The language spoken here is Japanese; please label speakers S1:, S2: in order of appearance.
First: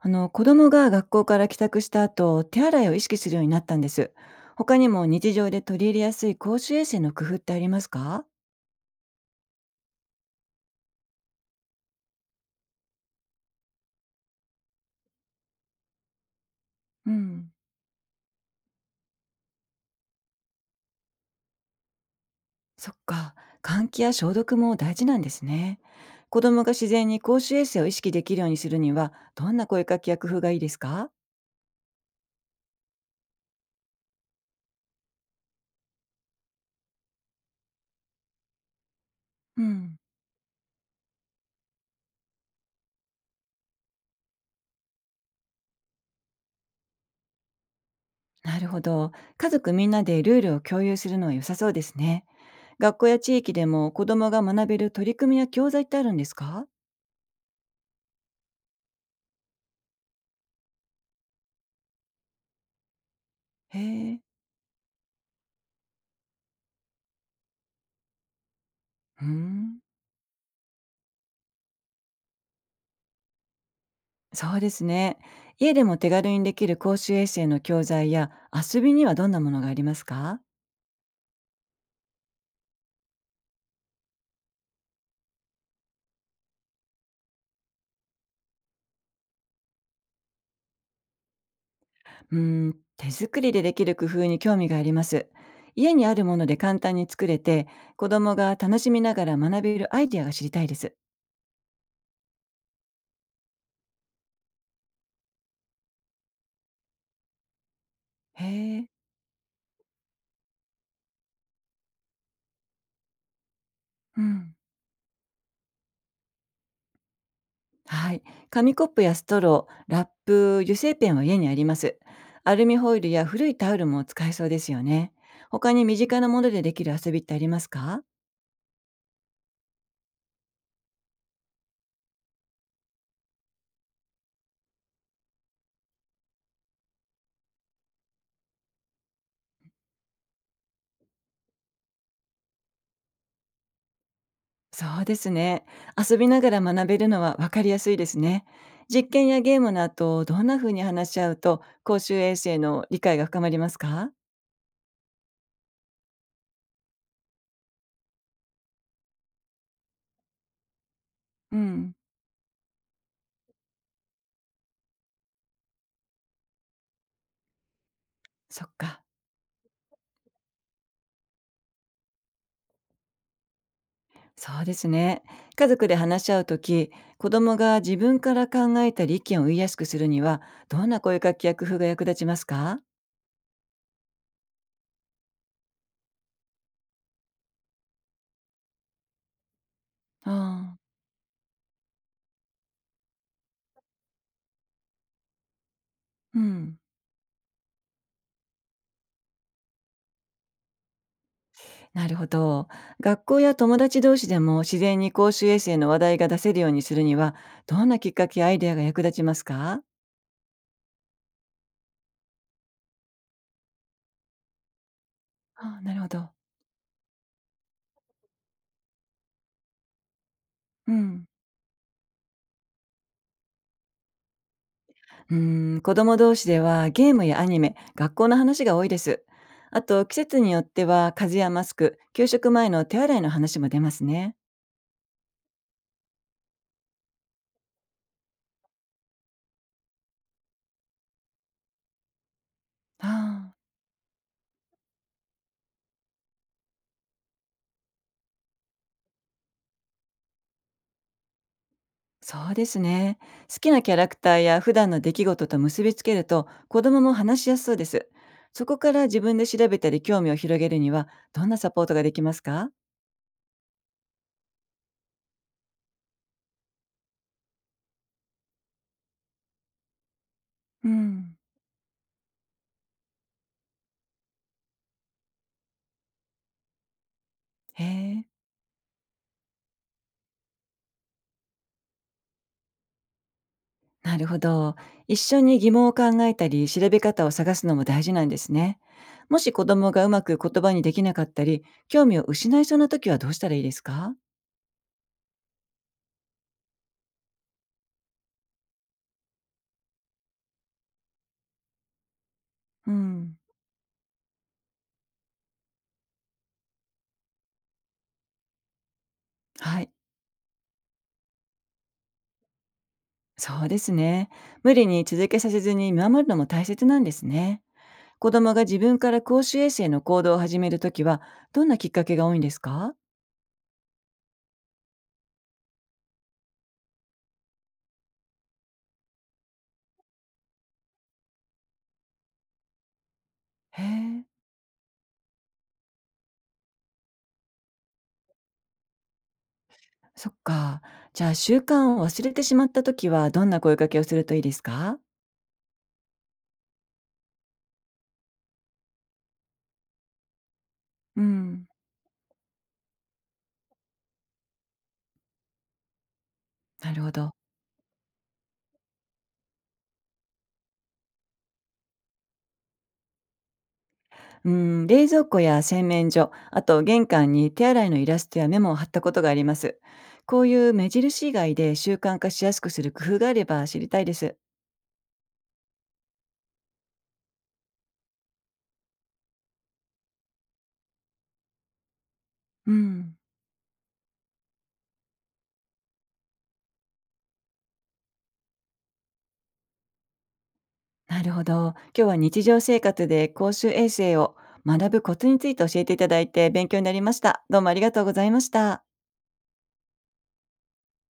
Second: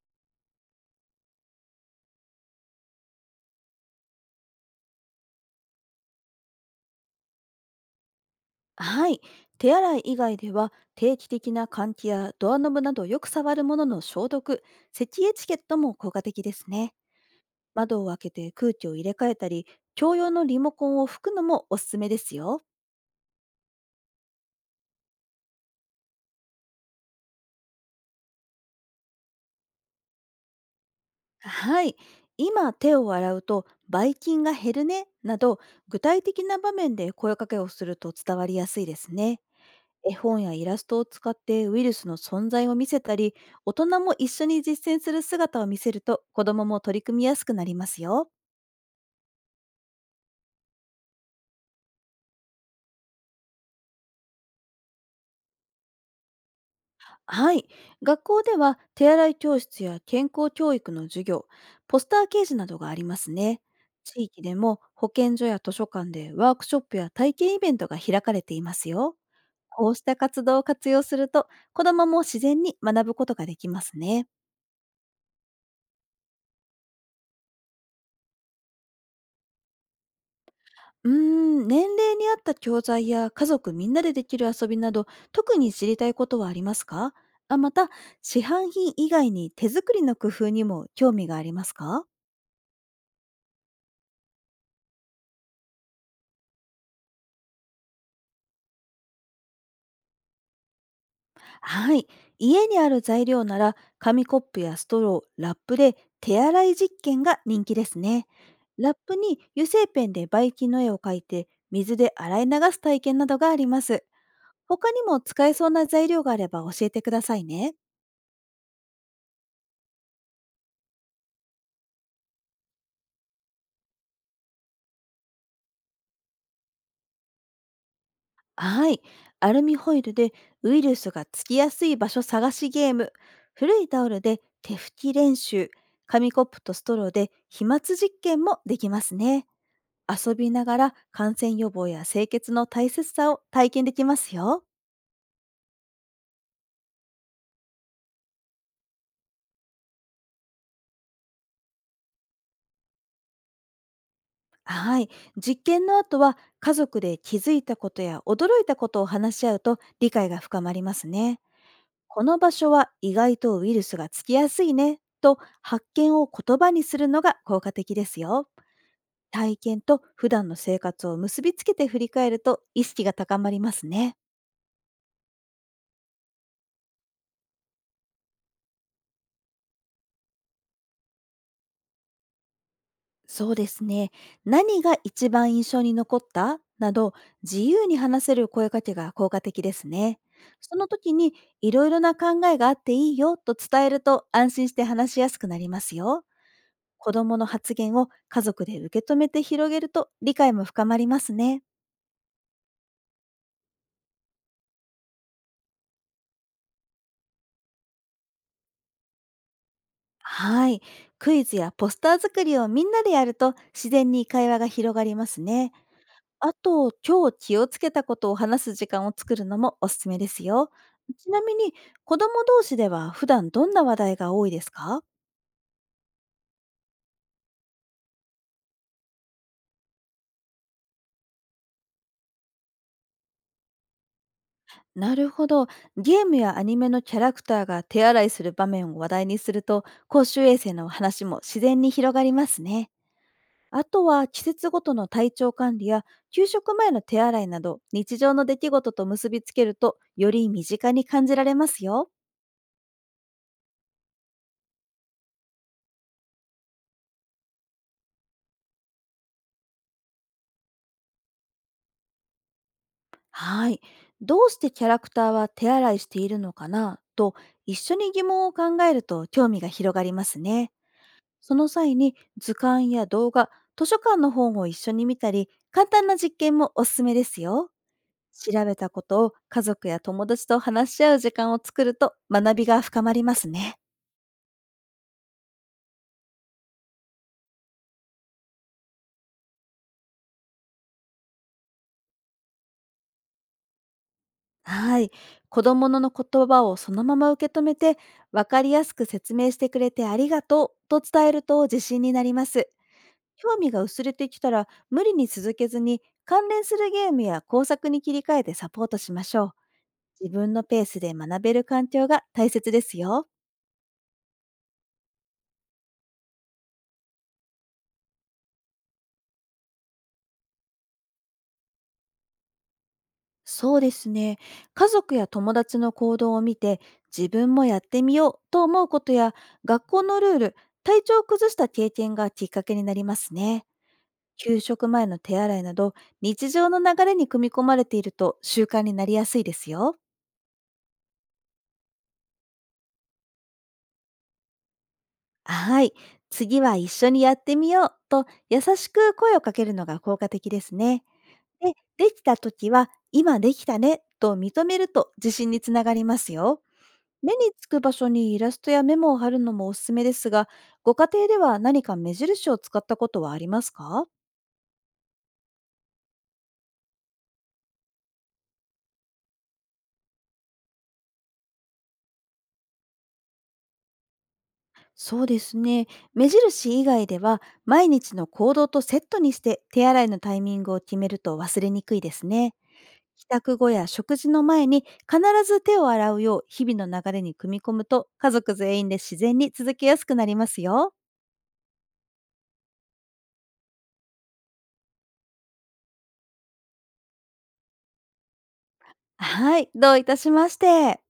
S1: あの子供が学校から帰宅した後、手洗いを意識するようになったんです。他にも日常で取り入れやすい公衆衛生の工夫ってありますか？
S2: はい。手洗い以外では定期的な換気やドアノブなどよく触るものの消毒、咳エチケットも効果的ですね。
S1: うん。
S2: 窓を開けて空気を入れ替えたり、共用のリモコンを拭くのもおすすめですよ。
S1: そっか。換気や消毒も大事なんですね。子供が自然に公衆衛生を意識できるようにするには、どんな声かけや工夫がいいですか？
S2: はい。今手を洗うとばい菌が減るねなど具体的な場面で声かけをすると伝わりやすいですね。
S1: うん。
S2: 絵本やイラストを使ってウイルスの存在を見せたり、大人も一緒に実践する姿を見せると子どもも取り組みやすくなりますよ。
S1: なるほど。家族みんなでルールを共有するのは良さそうですね。学校や地域でも子供が学べる取り組みや教材ってあるんですか？
S2: はい。学校では手洗い教室や健康教育の授業、ポスター掲示などがありますね。
S1: へえ。
S2: 地域でも保健所や図書館でワークショップや体験イベントが開かれていますよ。
S1: うん。
S2: こうした活動を活用すると子どもも自然に学ぶことができますね。
S1: そうですね。家でも手軽にできる公衆衛生の教材や遊びにはどんなものがありますか？
S2: うーん、年齢に合った教材や家族みんなでできる遊びなど、特に知りたいことはありますか？あまた、市販品以外に手作りの工夫にも興味がありますか？
S1: うーん、手作りでできる工夫に興味があります。家にあるもので簡単に作れて、子供が楽しみながら学べるアイディアが知りたいです。
S2: はい。家にある材料なら、紙コップやストロー、ラップで手洗い実験が人気ですね。
S1: へえ。
S2: ラップに油性ペンでバイキンの絵を描いて、水で洗い流す体験などがあります。
S1: うん。
S2: 他にも使えそうな材料があれば教えてくださいね。
S1: はい。紙コップやストロー、ラップ、油性ペンは家にあります。アルミホイルや古いタオルも使えそうですよね。他に身近なものでできる遊びってありますか？
S2: はい。アルミホイルでウイルスがつきやすい場所探しゲーム、古いタオルで手拭き練習、紙コップとストローで飛沫実験もできますね。遊びながら感染予防や清潔の大切さを体験できますよ。
S1: そうですね。遊びながら学べるのは分かりやすいですね。実験やゲームの後、どんな風に話し合うと公衆衛生の理解が深まりますか？
S2: はい。実験の後は家族で気づいたことや驚いたことを話し合うと理解が深まりますね。
S1: うん、
S2: この場所は意外とウイルスがつきやすいねと発見を言葉にするのが効果的ですよ。
S1: そっか。
S2: 体験と普段の生活を結びつけて振り返ると意識が高まりますね。
S1: そうですね。家族で話し合うとき、子供が自分から考えたり意見を言いやすくするには、どんな声かけや工夫が役立ちますか？
S2: そうですね。何が一番印象に残ったなど、自由に話せる声かけが効果的ですね。
S1: あ
S2: そ
S1: あ、
S2: の時に、いろいろな考えがあっていいよと伝えると安心して話しやすくなりますよ。
S1: うん。
S2: 子供の発言を家族で受け止めて広げると理解も深まりますね。
S1: なるほど。学校や友達同士でも自然に公衆衛生の話題が出せるようにするには、どんなきっかけやアイデアが役立ちますか？
S2: はい。クイズやポスター作りをみんなでやると自然に会話が広がりますね。
S1: ああ、なるほど。
S2: あと、今日気をつけたことを話す時間を作るのもおすすめですよ。
S1: うん。
S2: ちなみに、子供同士では普段どんな話題が多いですか？
S1: うーん、子供同士ではゲームやアニメ、学校の話が多いです。あと、季節によっては風邪やマスク、給食前の手洗いの話も出ますね。
S2: なるほど。ゲームやアニメのキャラクターが手洗いする場面を話題にすると、公衆衛生の話も自然に広がりますね。
S1: ああ、
S2: あとは、季節ごとの体調管理や給食前の手洗いなど、日常の出来事と結びつけると、より身近に感じられますよ。
S1: そうですね。好きなキャラクターや普段の出来事と結びつけると、子供も話しやすそうです。そこから自分で調べたり興味を広げるには、どんなサポートができますか？
S2: はい。どうしてキャラクターは手洗いしているのかなと、一緒に疑問を考えると興味が広がりますね。
S1: うん。
S2: その際に、図鑑や動画、図書館の本を一緒に見たり、簡単な実験もおすすめですよ。
S1: へえ。
S2: 調べたことを家族や友達と話し合う時間を作ると学びが深まりますね。
S1: なるほど。一緒に疑問を考えたり、調べ方を探すのも大事なんですね。もし子供がうまく言葉にできなかったり、興味を失いそうな時はどうしたらいいですか？
S2: はい。子供の言葉をそのまま受け止めて、わかりやすく説明してくれてありがとうと伝えると自信になります。
S1: うん。
S2: 興味が薄れてきたら、無理に続けずに、関連するゲームや工作に切り替えてサポートしましょ
S1: はい。
S2: う。自分のペースで学べる環境が大切ですよ。
S1: そうですね。無理に続けさせずに見守るのも大切なんですね。子供が自分から公衆衛生の行動を始めるときは、どんなきっかけが多いんですか？
S2: そうですね。家族や友達の行動を見て、自分もやってみようと思うことや、学校のルール、体調を崩した経験がきっかけになりますね。
S1: へえ、
S2: 給食前の手洗いなど、日常の流れに組み込まれていると習慣になりやすいですよ。
S1: そっか。じゃあ習慣を忘れてしまったときは、どんな声かけをするといいですか？
S2: はい。次は一緒にやってみようと優しく声をかけるのが効果的ですね。
S1: うん。
S2: で、できた時は今できたねと認めると自信につながりますよ。
S1: なるほど。
S2: 目につく場所にイラストやメモを貼るのもおすすめですが、ご家庭では何か目印を使ったことはありますか？
S1: うん、冷蔵庫や洗面所、あと玄関に手洗いのイラストやメモを貼ったことがあります。こういう目印以外で習慣化しやすくする工夫があれば知りたいです。
S2: そうですね。目印以外では、毎日の行動とセットにして手洗いのタイミングを決めると忘れにくいですね。
S1: うん、
S2: 帰宅後や食事の前に必ず手を洗うよう日々の流れに組み込むと、家族全員で自然に続けやすくなりますよ。
S1: なるほど。今日は日常生活で公衆衛生を学ぶコツについて教えていただいて勉強になりました。どうもありがとうございました。
S2: はい、どういたしまして。